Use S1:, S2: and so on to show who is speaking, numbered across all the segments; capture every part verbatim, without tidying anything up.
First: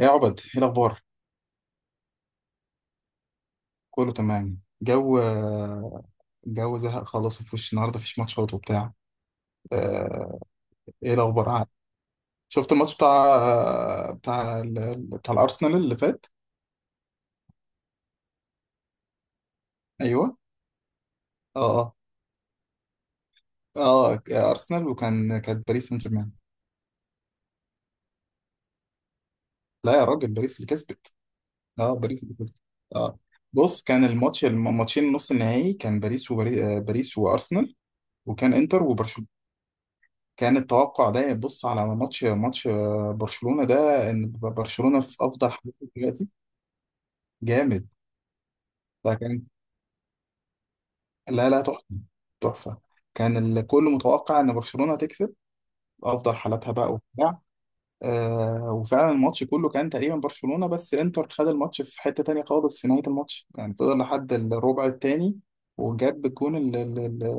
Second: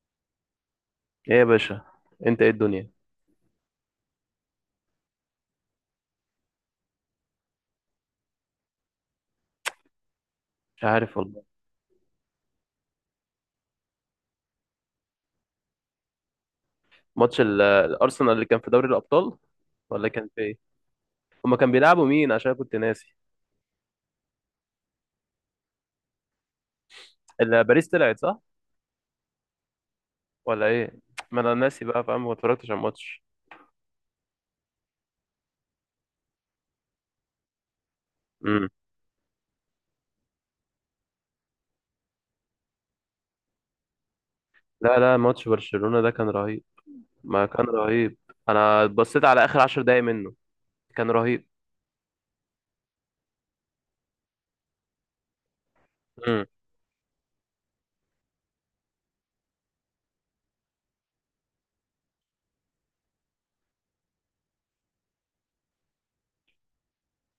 S1: ايه يا عبد؟ ايه الاخبار؟
S2: ايه يا باشا؟ انت ايه الدنيا؟
S1: كله تمام جو. جو زهق خلاص، وفي وش النهارده مفيش ماتشات وبتاع. آه،
S2: مش
S1: ايه
S2: عارف والله.
S1: الاخبار عاد؟ شفت الماتش بتاع بتاع ال- بتاع الارسنال اللي فات؟
S2: ماتش ال- الارسنال اللي كان في دوري الابطال ولا كان
S1: ايوه.
S2: في ايه؟ هما كان
S1: اه،
S2: بيلعبوا مين؟ عشان أنا كنت ناسي.
S1: اه، اه، ارسنال، وكان كانت باريس سان جيرمان.
S2: ال- باريس طلعت صح
S1: لا يا راجل، باريس
S2: ولا
S1: اللي
S2: ايه؟
S1: كسبت.
S2: ما انا ناسي
S1: اه،
S2: بقى
S1: باريس
S2: فاهم، ما
S1: اللي كسبت.
S2: اتفرجتش على
S1: اه،
S2: الماتش.
S1: بص، كان الماتش، الماتشين نص النهائي، كان باريس وباريس باريس وارسنال، وكان
S2: امم
S1: انتر وبرشلونه. كان التوقع ده، بص على ماتش ماتش برشلونة ده، ان
S2: لا
S1: برشلونة
S2: لا،
S1: في
S2: ماتش
S1: افضل حالته
S2: برشلونة ده كان
S1: دلوقتي.
S2: رهيب. ما كان
S1: جامد.
S2: رهيب؟ انا بصيت
S1: فكان.
S2: على اخر عشر دقايق منه، كان رهيب.
S1: لا لا، تحفة. تحفة. كان الكل متوقع ان برشلونة تكسب، افضل
S2: امم
S1: حالاتها بقى وبتاع. آه، وفعلا الماتش كله كان تقريبا برشلونة، بس انتر خد الماتش في حتة تانية خالص في نهاية الماتش، يعني فضل لحد الربع التاني وجاب الجون اللي, اللي,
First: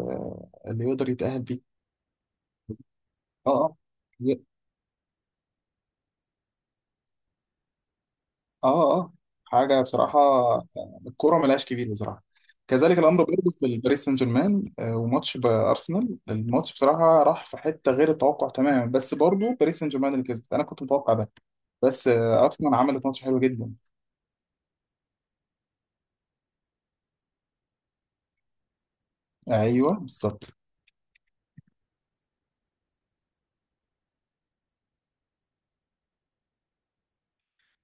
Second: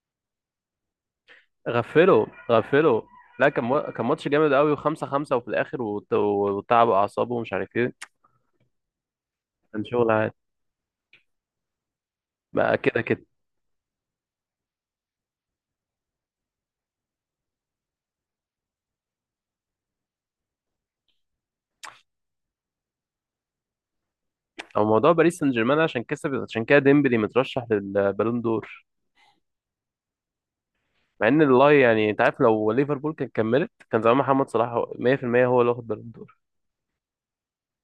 S1: اللي يقدر يتأهل بيه.
S2: غفله غفله. لا،
S1: اه،
S2: كان
S1: اه،
S2: مو- كان ماتش جامد قوي وخمسة خمسة، وفي الاخر وت- وتعبوا اعصابه ومش عارف ايه.
S1: اه، اه، حاجه
S2: كان شغل
S1: بصراحه.
S2: عادي.
S1: آه، الكوره ملهاش كبير بصراحه.
S2: بقى
S1: كذلك
S2: كده
S1: الامر
S2: كده.
S1: برضه في الباريس سان جيرمان، آه، وماتش بارسنال، الماتش بصراحه راح في حته غير التوقع تماما، بس برضه باريس سان جيرمان اللي كسبت، انا كنت متوقع ده. بس آه، ارسنال عملت ماتش حلو جدا.
S2: هو موضوع باريس سان جيرمان عشان كسب، عشان كده ديمبلي مترشح للبالون دور،
S1: ايوه بالظبط.
S2: مع ان والله يعني انت عارف لو ليفربول كانت كملت كان زمان محمد صلاح هو- مية في المية هو اللي واخد بالون دور.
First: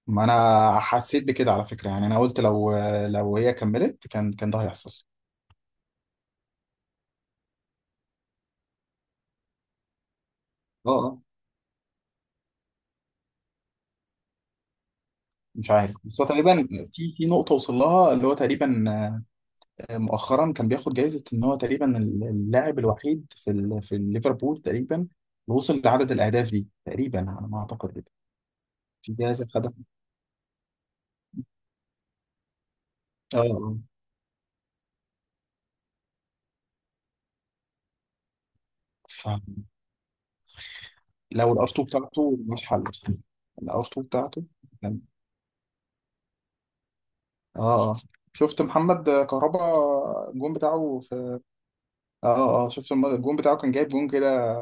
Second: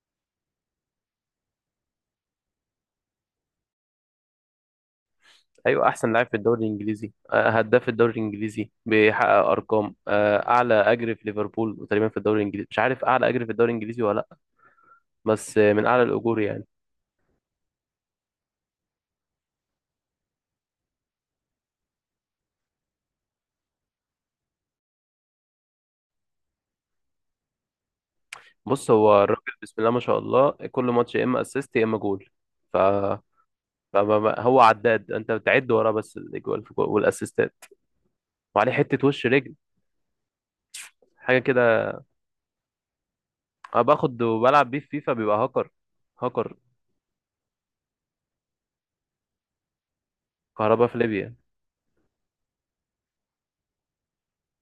S1: ما انا حسيت بكده على فكره، يعني انا قلت لو آه، لو هي كملت كان كان ده هيحصل.
S2: ايوه، احسن لاعب في الدوري الانجليزي، آه، هداف الدوري الانجليزي، بيحقق ارقام، آه، اعلى
S1: اه،
S2: اجر في
S1: اه.
S2: ليفربول تقريبا، في الدوري الانجليزي مش عارف اعلى اجر في الدوري الانجليزي ولا لا. بس
S1: مش
S2: آه، من
S1: عارف،
S2: اعلى
S1: بس هو
S2: الاجور يعني.
S1: تقريبا في في نقطه وصل لها، اللي هو تقريبا مؤخرا كان بياخد جايزة ان هو تقريبا اللاعب الوحيد في ال... في ليفربول تقريبا اللي وصل لعدد الاهداف دي، تقريبا على ما اعتقد كده.
S2: بص،
S1: في
S2: هو الراجل
S1: جائزة خدها.
S2: بسم الله ما شاء الله كل ماتش يا اما اسيست يا اما جول. ف
S1: اه، آه.
S2: فما- هو عداد انت بتعد وراه بس الاجوال والاسيستات، وعليه حته وش
S1: فلو
S2: رجل، حاجه
S1: الار اتنين
S2: كده.
S1: بتاعته مش حل بصراحة.
S2: انا
S1: الار اتنين
S2: باخد
S1: بتاعته
S2: وبلعب بيه في
S1: كان-.
S2: فيفا بيبقى هاكر، هاكر.
S1: اه، اه. شفت محمد كهربا؟ الجون
S2: كهربا في
S1: بتاعه
S2: ليبيا،
S1: في. اه، اه، آه. شفت الم- الجون بتاعه كان جايب جون كده،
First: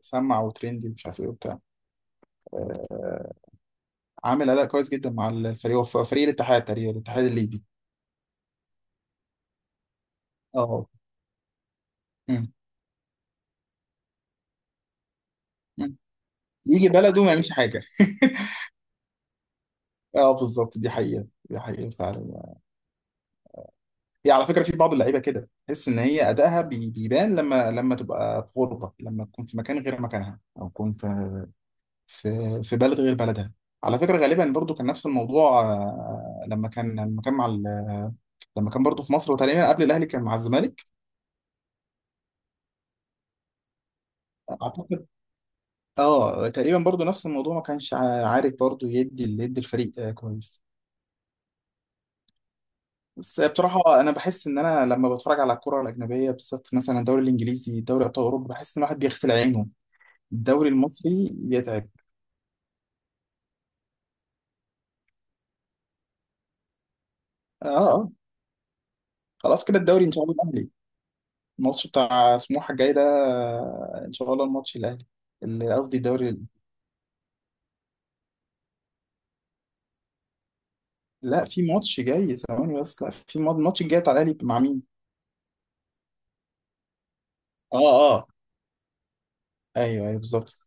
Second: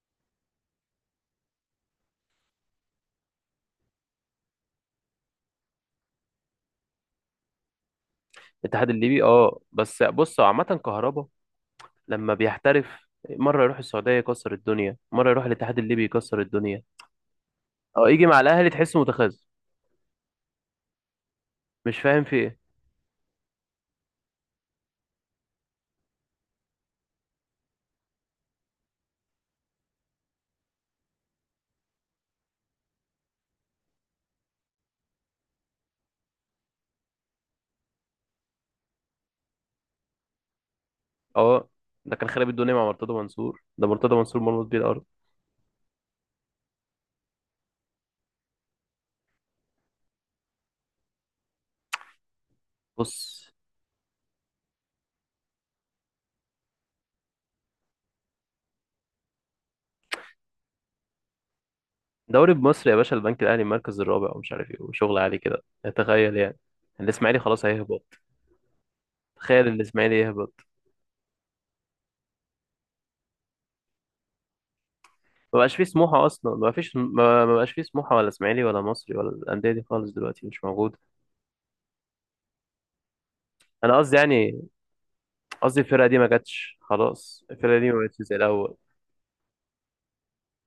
S1: سمع وترندي مش عارف ايه وبتاع. آه، عامل اداء كويس جدا مع الفريق، هو فريق الاتحاد تقريبا، الاتحاد الليبي.
S2: الاتحاد الليبي. اه بس بص، هو عامه
S1: اه.
S2: كهربا لما بيحترف، مره يروح السعوديه يكسر الدنيا، مره يروح الاتحاد
S1: مم.
S2: الليبي يكسر الدنيا،
S1: يجي بلده وما يعملش حاجه.
S2: او يجي مع الاهلي تحسه متخاذل.
S1: اه بالظبط، دي حقيقه، دي حقيقه
S2: مش فاهم في
S1: فعلا.
S2: ايه.
S1: هي على فكره في بعض اللعيبه كده تحس ان هي ادائها بي- بيبان لما لما تبقى في غربه، لما تكون في مكان غير مكانها، او تكون في في في بلد غير بلدها. على فكره غالبا برضو كان نفس الموضوع، آه، لما كان لما كان مع ال- لما كان برضو في مصر وتقريبا قبل الاهلي كان مع الزمالك.
S2: اه، ده كان خرب الدنيا مع مرتضى منصور، ده مرتضى منصور مرمط بيه الارض.
S1: اعتقد اه تقريبا برضو نفس الموضوع، ما كانش ع- عارف برضو يدي يدي الفريق آه، كويس. بس
S2: بص،
S1: بصراحة أنا بحس إن أنا لما بتفرج على الكرة الأجنبية بالذات، مثلا الدوري الإنجليزي، دوري أبطال أوروبا، بحس إن الواحد بيغسل عينه، الدوري المصري يتعب.
S2: دوري بمصر يا باشا، البنك الاهلي المركز الرابع ومش عارف ايه وشغل عالي كده. تخيل يعني الاسماعيلي خلاص
S1: آه، آه.
S2: هيهبط.
S1: خلاص
S2: تخيل
S1: كده الدوري إن
S2: الاسماعيلي
S1: شاء الله
S2: يهبط.
S1: الأهلي. الماتش بتاع سموحة الجاي ده، آه، إن شاء الله الماتش الأهلي،
S2: ما
S1: اللي
S2: بقاش فيه
S1: قصدي
S2: سموحة
S1: الدوري.
S2: أصلا، ما فيش، ما ما بقاش فيه سموحة ولا إسماعيلي ولا مصري ولا الأندية دي خالص دلوقتي مش موجودة.
S1: لا في ماتش جاي ثواني، بس لا في ماتش، الماتش
S2: أنا
S1: الجاي بتاع
S2: قصدي
S1: الأهلي مع
S2: يعني،
S1: مين؟
S2: قصدي الفرقة دي ما جاتش، خلاص الفرقة
S1: آه،
S2: دي ما بقتش
S1: آه،
S2: زي الأول.
S1: أيوه، أيوه بالظبط.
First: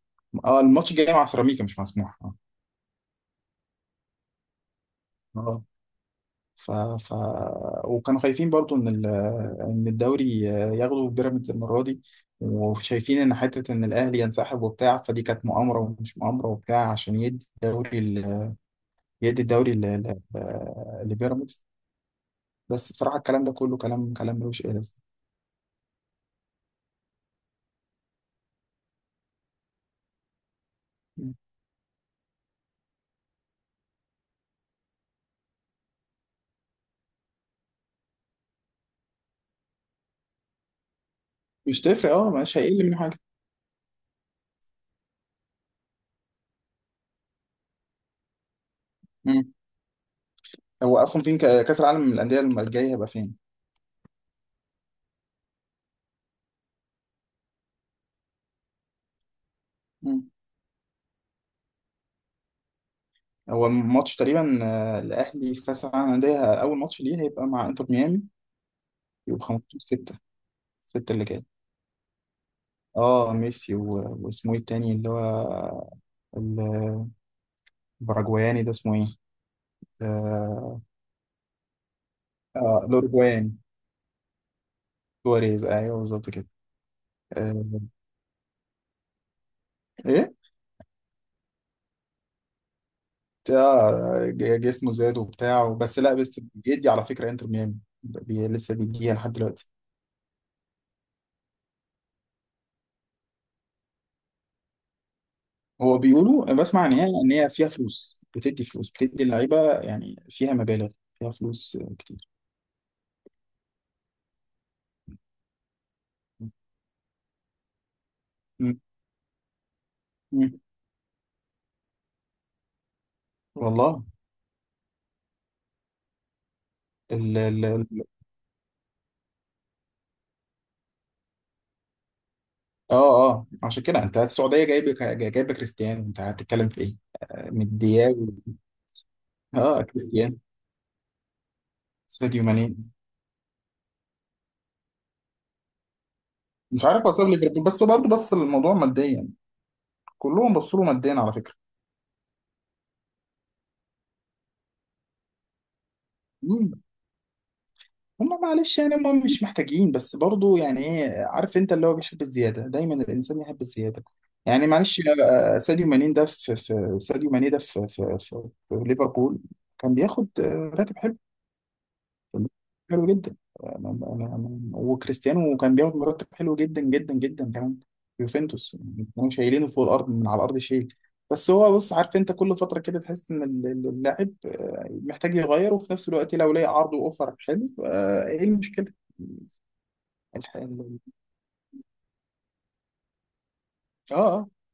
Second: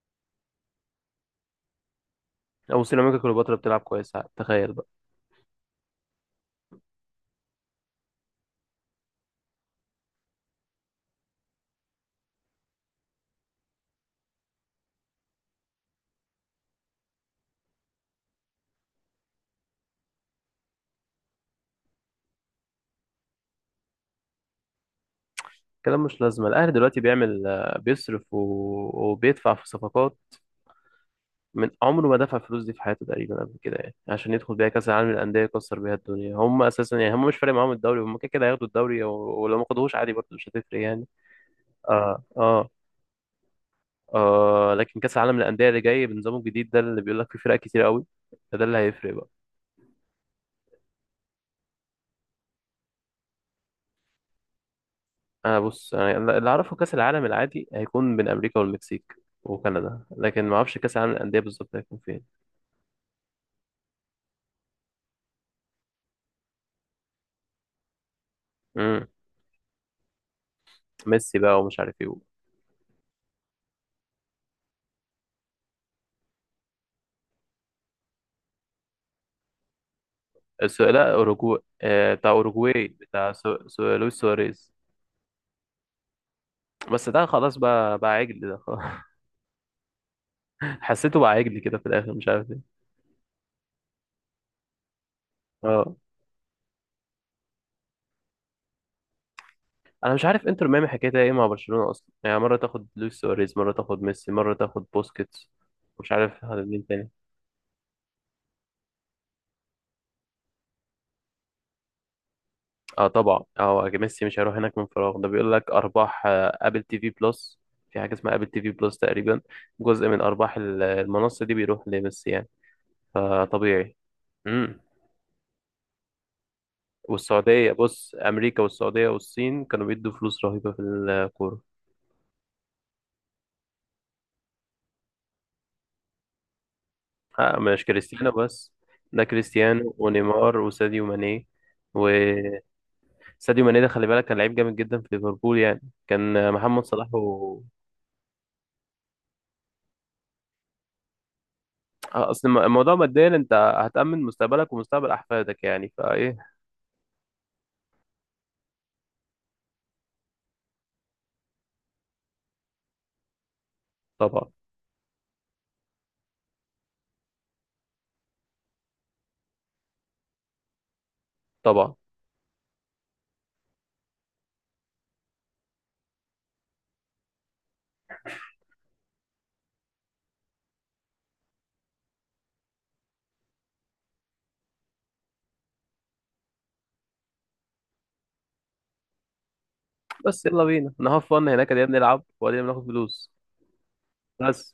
S1: آه الماتش الجاي مع سيراميكا، مش مع سموحة. آه.
S2: أو سيراميكا كليوباترا بتلعب كويس، تخيل بقى.
S1: آه. ف... ف... وكانوا خايفين برضو ان ال... ان الدوري ياخدوا بيراميدز المره دي، وشايفين ان حته ان الاهلي ينسحب وبتاع، فدي كانت مؤامره ومش مؤامره وبتاع عشان يدي الدوري ال... يدي الدوري ل... ل... لبيراميدز. بس بصراحه الكلام ده كله كلام كلام ملوش اي لازمه.
S2: كلام مش لازمة. الأهلي دلوقتي بيعمل، آه، بيصرف و... وبيدفع في صفقات من عمره ما دفع الفلوس دي في حياته تقريبا قبل كده، يعني عشان يدخل بيها كأس العالم للأندية يكسر بيها الدنيا. هم أساسا يعني هم مش فارق معاهم الدوري، هم كده كده هياخدوا الدوري، و- ولو ما خدوهوش عادي برضه مش هتفرق يعني.
S1: مش تفرق،
S2: اه
S1: اه مش
S2: اه.
S1: هيقل من حاجه.
S2: آه، لكن كأس العالم للأندية اللي جاي بنظامه الجديد ده اللي بيقول لك فيه فرق كتير قوي، ده اللي هيفرق بقى.
S1: مم. هو اصلا فين ك- كاس العالم للانديه الجاي هيبقى فين؟
S2: انا بص، انا اللي اعرفه كأس العالم العادي هيكون بين امريكا والمكسيك وكندا،
S1: مم.
S2: لكن ما اعرفش كأس العالم للأندية بالظبط هيكون فين.
S1: هو الماتش تقريبا آه، الاهلي في كاس العالم للانديه، اول ماتش ليه هيبقى مع انتر ميامي.
S2: امم
S1: يبقى خمسة عشر ستة، ستة اللي
S2: ميسي
S1: جاي.
S2: بقى ومش عارف ايه.
S1: اه ميسي و... واسمه ايه التاني اللي هو الباراجواياني ده اسمه ايه؟ اه.
S2: الس- لا، اوروجواي، آه بتاع
S1: آه،
S2: اوروجواي، بتاع
S1: الاوروجواياني،
S2: سو... سو... لويس سواريز.
S1: سواريز ايوه بالظبط كده.
S2: بس ده خلاص،
S1: آه.
S2: بقى بقى عجل، ده خلاص.
S1: ايه؟
S2: حسيته بقى عجل كده في الاخر، مش عارف ايه.
S1: آه ج- جسمه زاد وبتاع،
S2: اه،
S1: بس لا بس بيدي على فكره انتر ميامي بي... لسه بيديها لحد دلوقتي.
S2: انا مش عارف انتر ميامي حكايتها ايه مع برشلونة اصلا، يعني مرة تاخد لويس سواريز، مرة تاخد ميسي، مرة تاخد بوسكيتس.
S1: هو
S2: مش عارف
S1: بيقولوا،
S2: هذا
S1: أنا
S2: مين
S1: بسمع ان هي
S2: تاني.
S1: ان هي فيها فلوس، بتدي فلوس، بتدي اللعيبه يعني فيها مبالغ، فيها فلوس آه، كتير.
S2: اه طبعا، اه ميسي مش هيروح هناك من فراغ، ده بيقول لك ارباح آه، ابل تي في بلس، في حاجة اسمها ابل تي في
S1: م-
S2: بلس تقريبا، جزء من ارباح
S1: م-
S2: ال- المنصة دي بيروح لميسي يعني، فطبيعي.
S1: والله.
S2: امم والسعودية، بص امريكا والسعودية والصين كانوا بيدوا فلوس رهيبة في الكورة.
S1: اه، اه. عشان كده انت السعوديه جايبه جايبه كريستيانو، انت هتتكلم في ايه؟ آه،
S2: آه،
S1: من
S2: مش
S1: دياو.
S2: كريستيانو بس، ده
S1: اه
S2: كريستيانو
S1: كريستيانو،
S2: ونيمار وساديو ماني.
S1: ساديو ماني.
S2: ساديو ماني ده خلي بالك كان لعيب جامد جدا في ليفربول يعني، كان محمد
S1: مش عارف
S2: صلاح
S1: اسباب
S2: و...
S1: ليفربول، بس هو برضه بص للموضوع ماديا، كلهم بصوا له ماديا على فكره.
S2: آه، اصل الم- الموضوع ماديا انت هتأمن مستقبلك ومستقبل احفادك يعني، فايه؟
S1: مم. هم معلش يعني هم مش محتاجين، بس برضه يعني ايه، عارف انت اللي هو بيحب الزياده، دايما الانسان يحب الزياده.
S2: طبعا
S1: يعني معلش، آه، آه، ساديو ماني ده في في ساديو ماني ده في في في, في ليفربول كان بياخد آه، راتب حلو،
S2: طبعا.
S1: حلو جدا. أنا أنا أنا وكريستيانو كان بياخد مرتب حلو جدا جدا جدا كمان في يوفنتوس، يعني كانوا شايلينه فوق الارض من على الارض شيل. بس هو بص، عارف انت كل فتره كده تحس ان ال- ال- اللاعب آه، محتاج يغير، وفي نفس الوقت لو لقى عرض واوفر حلو، آه، ايه المشكله؟
S2: بس
S1: الح-
S2: يلا بينا
S1: ال-
S2: انا هفن هناك، يا بنلعب وبعدين بناخد فلوس
S1: اه، اه.
S2: بس،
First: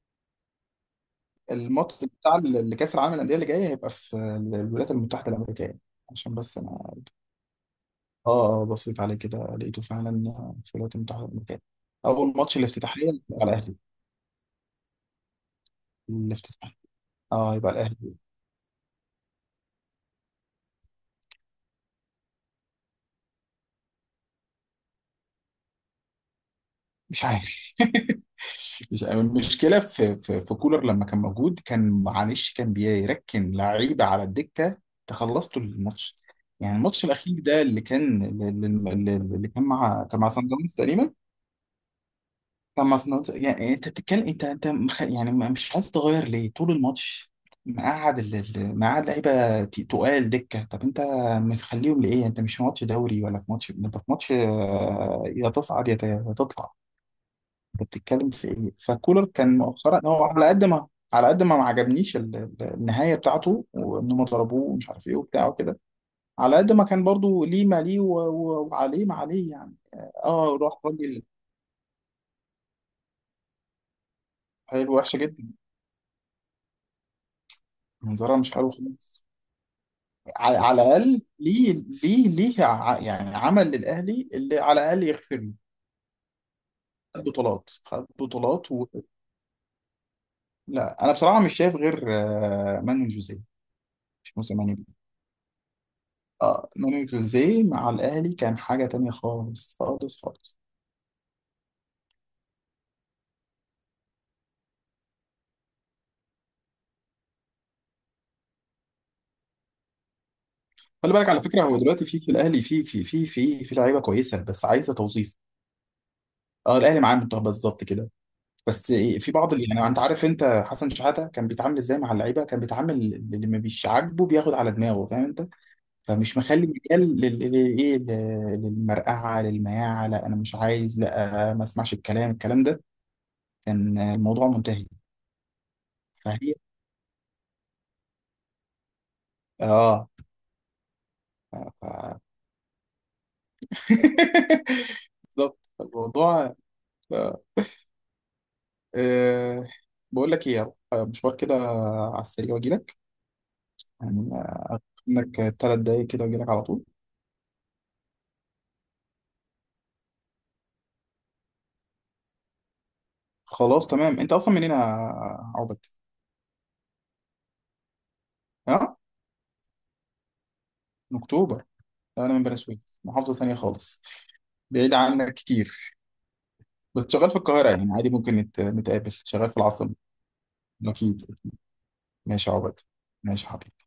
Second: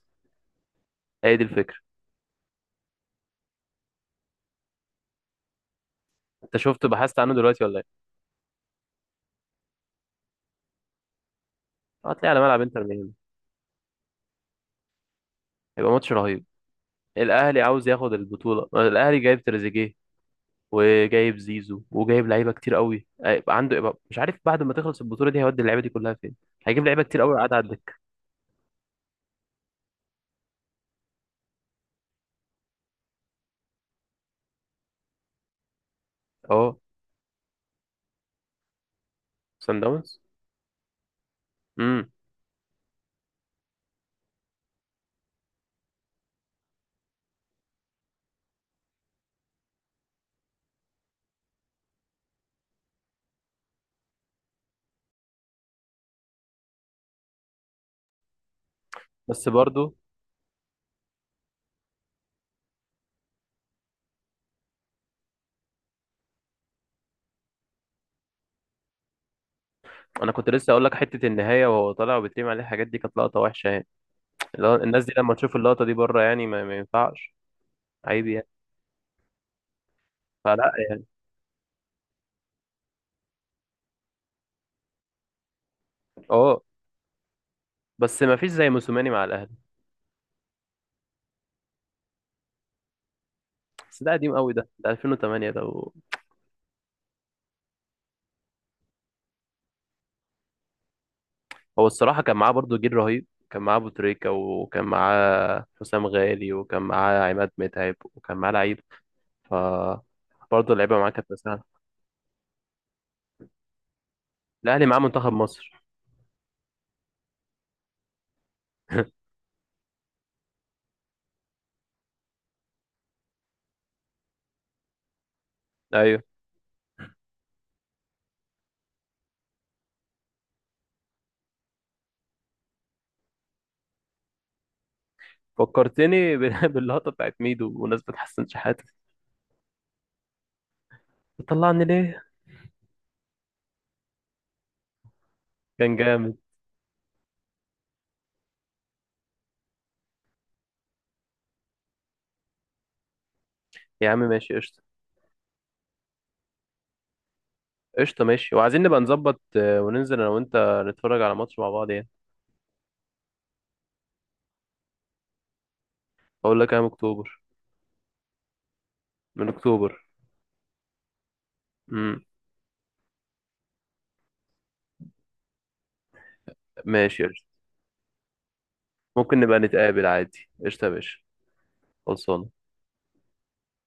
S2: هي دي الفكره.
S1: الماتش بتاع ال- اللي كاس العالم للانديه اللي جاي هيبقى في ال- الولايات المتحده الامريكيه، عشان
S2: انت
S1: بس
S2: شفت
S1: انا.
S2: بحثت عنه دلوقتي ولا ايه؟
S1: اه، اه، بصيت عليه كده لقيته فعلا في الولايات المتحده الامريكيه.
S2: هتلاقي
S1: اول
S2: على
S1: ماتش
S2: ملعب انتر
S1: الافتتاحيه
S2: ميامي،
S1: على الاهلي.
S2: هيبقى ماتش رهيب.
S1: الافتتاح. اه
S2: الاهلي
S1: يبقى
S2: عاوز ياخد
S1: الاهلي.
S2: البطوله، الاهلي جايب تريزيجيه وجايب زيزو وجايب لعيبه كتير قوي هيبقى عنده، يبقى مش عارف بعد ما تخلص البطوله دي هيودي اللعيبه دي كلها فين. هيجيب لعيبه كتير
S1: مش
S2: قوي قاعده على
S1: عارف.
S2: الدكه.
S1: مش عارف. المشكله في في في كولر لما كان موجود، كان معلش كان بيركن لعيبه على الدكه. تخلصته الماتش، يعني
S2: اه،
S1: الماتش الاخير ده اللي كان اللي اللي- اللي كان
S2: سان
S1: مع
S2: داونز.
S1: كان مع سان داونز تقريبا،
S2: امم
S1: كان مصنوع. يعني انت بتتكلم، انت انت مخ... يعني ما- مش عايز تغير ليه طول الماتش؟ مقعد ال... ال- مقعد لعيبه ت- تقال دكه، طب انت مخليهم لايه؟ انت مش في ماتش دوري، ولا في ماتش، انت في ماتش آه، يا تصعد، يا ت- يا تطلع. انت بتتكلم في ايه؟ فكولر
S2: بس
S1: كان
S2: برضو،
S1: مؤخرا هو على قد ما، على قد ما ما عجبنيش ال- ال- النهايه بتاعته وانهم ضربوه ومش عارف ايه وبتاع وكده، على قد ما كان برضو ليه ما ليه و- و- وعليه ما عليه يعني.
S2: انا كنت
S1: اه
S2: لسه
S1: روح
S2: اقول لك
S1: راجل.
S2: حته النهايه وهو طالع وبيترمي عليه الحاجات دي، كانت لقطه وحشه يعني. اللي هو
S1: حلو،
S2: الناس دي
S1: وحشه
S2: لما
S1: جدا،
S2: تشوف اللقطه دي بره، يعني ما, ما ينفعش. عيب
S1: منظرها
S2: يعني.
S1: مش حلو خالص. ع-
S2: فلا
S1: على
S2: يعني.
S1: الاقل ليه، ليه ليه ع- يعني عمل للاهلي اللي على الاقل يغفر له،
S2: اه،
S1: خد بطولات، خد
S2: بس ما فيش زي
S1: بطولات و...
S2: موسوماني مع الاهلي.
S1: لا انا بصراحه مش شايف غير آه، مانويل جوزيه.
S2: بس ده
S1: مش
S2: قديم قوي،
S1: موسى
S2: ده
S1: مانويل.
S2: ده ألفين وثمانية ده و...
S1: اه مانويل جوزيه مع الاهلي كان حاجه تانية خالص خالص خالص.
S2: هو الصراحه كان معاه برضو جيل رهيب، كان معاه ابو تريكه وكان معاه حسام غالي وكان معاه عماد متعب وكان معاه لعيب. ف برضه اللعيبه معاه
S1: خلي بالك
S2: كانت
S1: على فكره،
S2: مساعدة،
S1: هو دلوقتي في في الاهلي في في في في في لعيبه كويسه بس
S2: الاهلي
S1: عايزه
S2: معاه منتخب
S1: توظيف.
S2: مصر.
S1: اه الاهلي معاه منتخب بالظبط كده. بس في بعض اللي يعني انت عارف، انت حسن شحاته كان بيتعامل ازاي مع اللعيبه؟ كان بيتعامل اللي ما بيش عاجبه بياخد على دماغه، فاهم انت؟
S2: ايوه،
S1: فمش مخلي مجال لل- للايه، لل- للمرقعه، للمياعه، لا انا مش عايز، لا ما اسمعش الكلام، الكلام ده كان الموضوع منتهي.
S2: فكرتني
S1: فهي
S2: بال- باللقطة بتاعت ميدو بمناسبة حسن شحاتة،
S1: اه ف-
S2: بتطلعني
S1: ف-
S2: ليه؟
S1: بالظبط
S2: كان جامد.
S1: الموضوع. آه. بقول لك ايه، يلا، آه، مشوار كده على السريع واجي لك،
S2: يا عم
S1: يعني
S2: ماشي قشطة.
S1: انك ثلاث دقايق كده واجي لك على طول.
S2: قشطة ماشي، وعايزين نبقى نظبط آه، وننزل أنا وأنت نتفرج على ماتش مع بعض يعني.
S1: خلاص تمام. انت اصلا منين يا عبد؟
S2: أقول لك أيام أكتوبر،
S1: اه
S2: من أكتوبر.
S1: من اكتوبر.
S2: امم
S1: لا انا من بني سويف، محافظه ثانيه خالص، بعيد عنك كتير. كنت
S2: ماشي
S1: شغال في
S2: قشطة.
S1: القاهرة، يعني عادي ممكن نت- نتقابل،
S2: ممكن
S1: شغال في
S2: نبقى
S1: العاصمة.
S2: نتقابل عادي، قشطة يا باشا،
S1: أكيد.
S2: خلصانة.
S1: ماشي يا عبد، ماشي يا حبيبي.